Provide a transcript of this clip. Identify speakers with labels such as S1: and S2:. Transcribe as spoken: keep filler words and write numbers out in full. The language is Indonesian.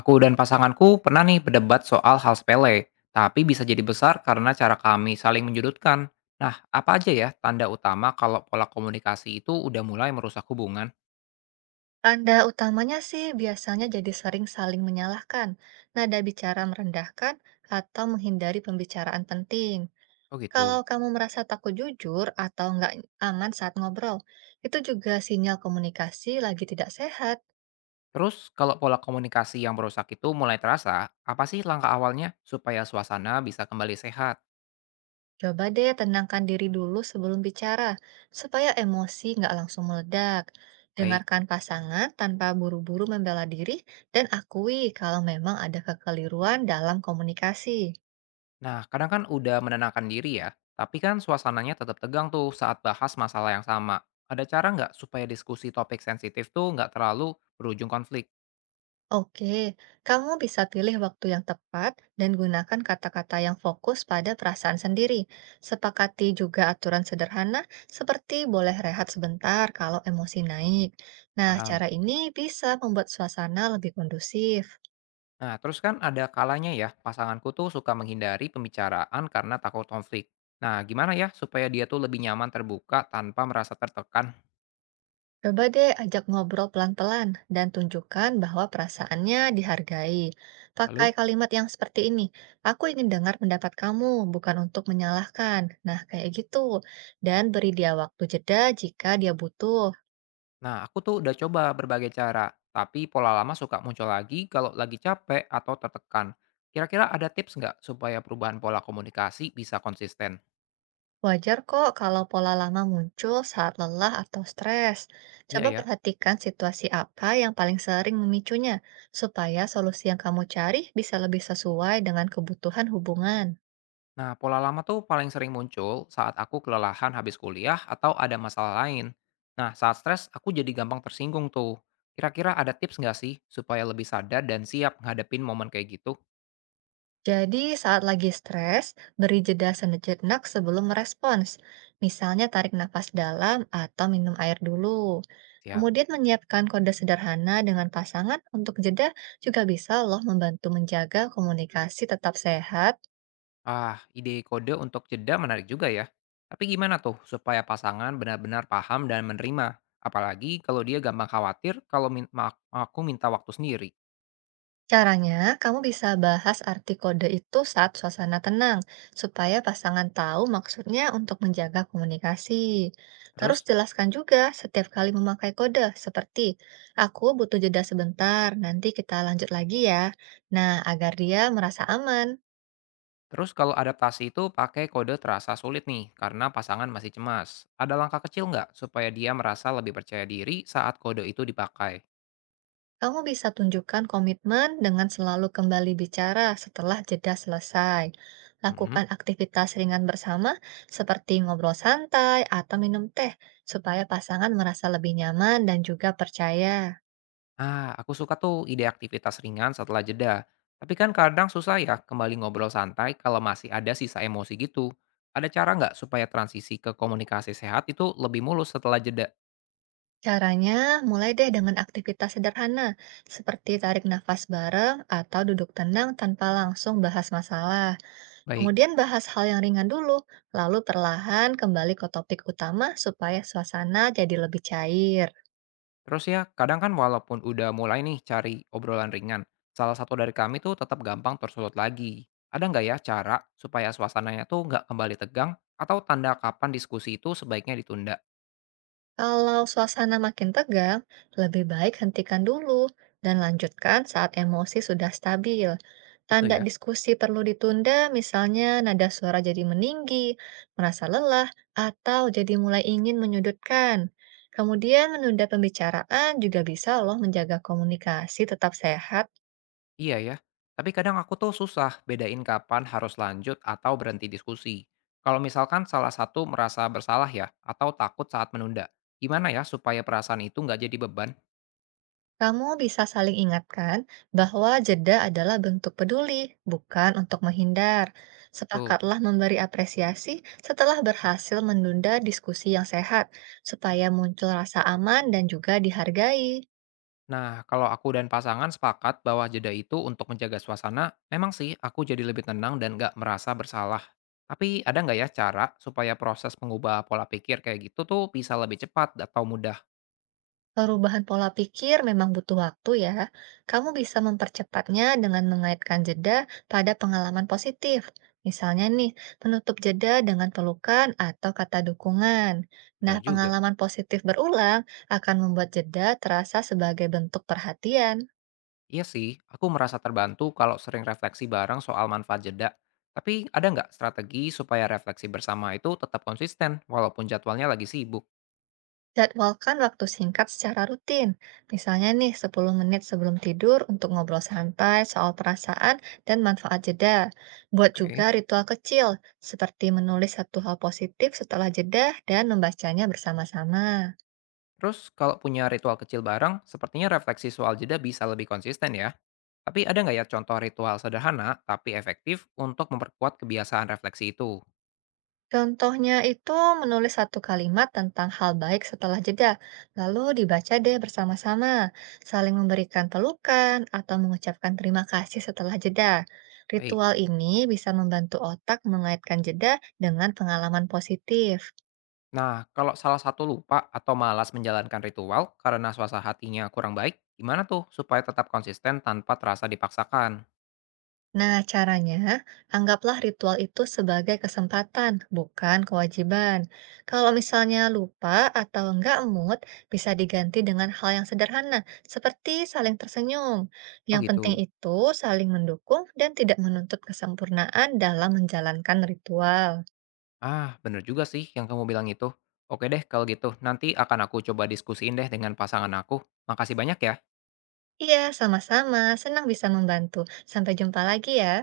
S1: Aku dan pasanganku pernah nih berdebat soal hal sepele, tapi bisa jadi besar karena cara kami saling menyudutkan. Nah, apa aja ya tanda utama kalau pola komunikasi itu udah mulai merusak hubungan?
S2: Tanda utamanya sih biasanya jadi sering saling menyalahkan, nada bicara merendahkan, atau menghindari pembicaraan penting.
S1: Oh
S2: Kalau
S1: gitu.
S2: kamu merasa takut jujur atau nggak aman saat ngobrol, itu juga sinyal komunikasi lagi tidak sehat.
S1: Terus, kalau pola komunikasi yang merusak itu mulai terasa, apa sih langkah awalnya supaya suasana bisa kembali sehat?
S2: Coba deh tenangkan diri dulu sebelum bicara, supaya emosi nggak langsung meledak.
S1: Baik.
S2: Dengarkan pasangan tanpa buru-buru membela diri dan akui kalau memang ada kekeliruan dalam komunikasi.
S1: Nah, kadang kan udah menenangkan diri ya, tapi kan suasananya tetap tegang tuh saat bahas masalah yang sama. Ada cara nggak supaya diskusi topik sensitif tuh nggak terlalu berujung konflik?
S2: Oke, kamu bisa pilih waktu yang tepat dan gunakan kata-kata yang fokus pada perasaan sendiri. Sepakati juga aturan sederhana seperti boleh rehat sebentar kalau emosi naik. Nah,
S1: Paham.
S2: cara ini bisa membuat suasana lebih kondusif.
S1: Nah, terus kan ada kalanya ya, pasanganku tuh suka menghindari pembicaraan karena takut konflik. Nah, gimana ya supaya dia tuh lebih nyaman terbuka tanpa merasa tertekan?
S2: Coba deh ajak ngobrol pelan-pelan dan tunjukkan bahwa perasaannya dihargai. Pakai
S1: Lalu,
S2: kalimat yang seperti ini, aku ingin dengar pendapat kamu, bukan untuk menyalahkan. Nah, kayak gitu. Dan beri dia waktu jeda jika dia butuh.
S1: nah aku tuh udah coba berbagai cara, tapi pola lama suka muncul lagi kalau lagi capek atau tertekan. Kira-kira ada tips nggak supaya perubahan pola komunikasi bisa konsisten?
S2: Wajar kok kalau pola lama muncul saat lelah atau stres.
S1: Iya
S2: Coba
S1: ya.
S2: perhatikan situasi apa yang paling sering memicunya, supaya solusi yang kamu cari bisa lebih sesuai dengan kebutuhan hubungan.
S1: Nah, pola lama tuh paling sering muncul saat aku kelelahan habis kuliah atau ada masalah lain. Nah, saat stres, aku jadi gampang tersinggung tuh. Kira-kira ada tips nggak sih supaya lebih sadar dan siap ngadepin momen kayak gitu?
S2: Jadi, saat lagi stres, beri jeda sejenak sebelum merespons. Misalnya tarik nafas dalam atau minum air dulu.
S1: Siap.
S2: Kemudian menyiapkan kode sederhana dengan pasangan untuk jeda juga bisa loh membantu menjaga komunikasi tetap sehat.
S1: Ah, ide kode untuk jeda menarik juga ya. Tapi gimana tuh supaya pasangan benar-benar paham dan menerima? Apalagi kalau dia gampang khawatir kalau min- ma- aku minta waktu sendiri.
S2: Caranya, kamu bisa bahas arti kode itu saat suasana tenang, supaya pasangan tahu maksudnya untuk menjaga komunikasi. Terus
S1: Terus?
S2: jelaskan juga setiap kali memakai kode, seperti "aku butuh jeda sebentar, nanti kita lanjut lagi ya." Nah, agar dia merasa aman.
S1: Terus kalau adaptasi itu pakai kode terasa sulit nih, karena pasangan masih cemas. Ada langkah kecil nggak supaya dia merasa lebih percaya diri saat kode itu dipakai?
S2: Kamu bisa tunjukkan komitmen dengan selalu kembali bicara setelah jeda selesai.
S1: Mhm.
S2: Lakukan aktivitas ringan bersama seperti ngobrol santai atau minum teh supaya pasangan merasa lebih nyaman dan juga percaya.
S1: Ah, aku suka tuh ide aktivitas ringan setelah jeda. Tapi kan kadang susah ya kembali ngobrol santai kalau masih ada sisa emosi gitu. Ada cara nggak supaya transisi ke komunikasi sehat itu lebih mulus setelah jeda?
S2: Caranya mulai deh dengan aktivitas sederhana seperti tarik nafas bareng atau duduk tenang tanpa langsung bahas masalah.
S1: Baik.
S2: Kemudian bahas hal yang ringan dulu, lalu perlahan kembali ke topik utama supaya suasana jadi lebih cair.
S1: Terus ya, kadang kan walaupun udah mulai nih cari obrolan ringan, salah satu dari kami tuh tetap gampang tersulut lagi. Ada nggak ya cara supaya suasananya tuh nggak kembali tegang atau tanda kapan diskusi itu sebaiknya ditunda?
S2: Kalau suasana makin tegang, lebih baik hentikan dulu dan lanjutkan saat emosi sudah stabil.
S1: Itu
S2: Tanda
S1: ya?
S2: diskusi perlu ditunda, misalnya nada suara jadi meninggi, merasa lelah, atau jadi mulai ingin menyudutkan. Kemudian menunda pembicaraan juga bisa loh menjaga komunikasi tetap sehat.
S1: Iya ya. Tapi kadang aku tuh susah bedain kapan harus lanjut atau berhenti diskusi. Kalau misalkan salah satu merasa bersalah ya, atau takut saat menunda, gimana ya supaya perasaan itu nggak jadi beban?
S2: Kamu bisa saling ingatkan bahwa jeda adalah bentuk peduli, bukan untuk menghindar.
S1: Betul.
S2: Sepakatlah memberi apresiasi setelah berhasil menunda diskusi yang sehat, supaya muncul rasa aman dan juga dihargai.
S1: Nah, kalau aku dan pasangan sepakat bahwa jeda itu untuk menjaga suasana, memang sih aku jadi lebih tenang dan nggak merasa bersalah. Tapi ada nggak ya cara supaya proses mengubah pola pikir kayak gitu tuh bisa lebih cepat atau mudah?
S2: Perubahan pola pikir memang butuh waktu ya. Kamu bisa mempercepatnya dengan mengaitkan jeda pada pengalaman positif. Misalnya nih, menutup jeda dengan pelukan atau kata dukungan. Nah,
S1: Benar juga.
S2: pengalaman positif berulang akan membuat jeda terasa sebagai bentuk perhatian.
S1: Iya sih, aku merasa terbantu kalau sering refleksi bareng soal manfaat jeda. Tapi ada nggak strategi supaya refleksi bersama itu tetap konsisten walaupun jadwalnya lagi sibuk?
S2: Jadwalkan waktu singkat secara rutin, misalnya nih sepuluh menit sebelum tidur untuk ngobrol santai soal perasaan dan manfaat jeda. Buat juga
S1: Oke.
S2: ritual kecil, seperti menulis satu hal positif setelah jeda dan membacanya bersama-sama.
S1: Terus kalau punya ritual kecil bareng, sepertinya refleksi soal jeda bisa lebih konsisten ya. Tapi ada nggak ya contoh ritual sederhana tapi efektif untuk memperkuat kebiasaan refleksi itu?
S2: Contohnya itu menulis satu kalimat tentang hal baik setelah jeda, lalu dibaca deh bersama-sama, saling memberikan pelukan atau mengucapkan terima kasih setelah jeda.
S1: Baik.
S2: Ritual ini bisa membantu otak mengaitkan jeda dengan pengalaman positif.
S1: Nah, kalau salah satu lupa atau malas menjalankan ritual karena suasana hatinya kurang baik, gimana tuh supaya tetap konsisten tanpa terasa dipaksakan?
S2: Nah, caranya, anggaplah ritual itu sebagai kesempatan, bukan kewajiban. Kalau misalnya lupa atau enggak mood, bisa diganti dengan hal yang sederhana, seperti saling tersenyum.
S1: Oh
S2: Yang penting
S1: gitu.
S2: itu saling mendukung dan tidak menuntut kesempurnaan dalam menjalankan ritual.
S1: Ah, bener juga sih yang kamu bilang itu. Oke deh kalau gitu, nanti akan aku coba diskusiin deh dengan pasangan aku. Makasih banyak ya.
S2: Iya, sama-sama. Senang bisa membantu. Sampai jumpa lagi ya.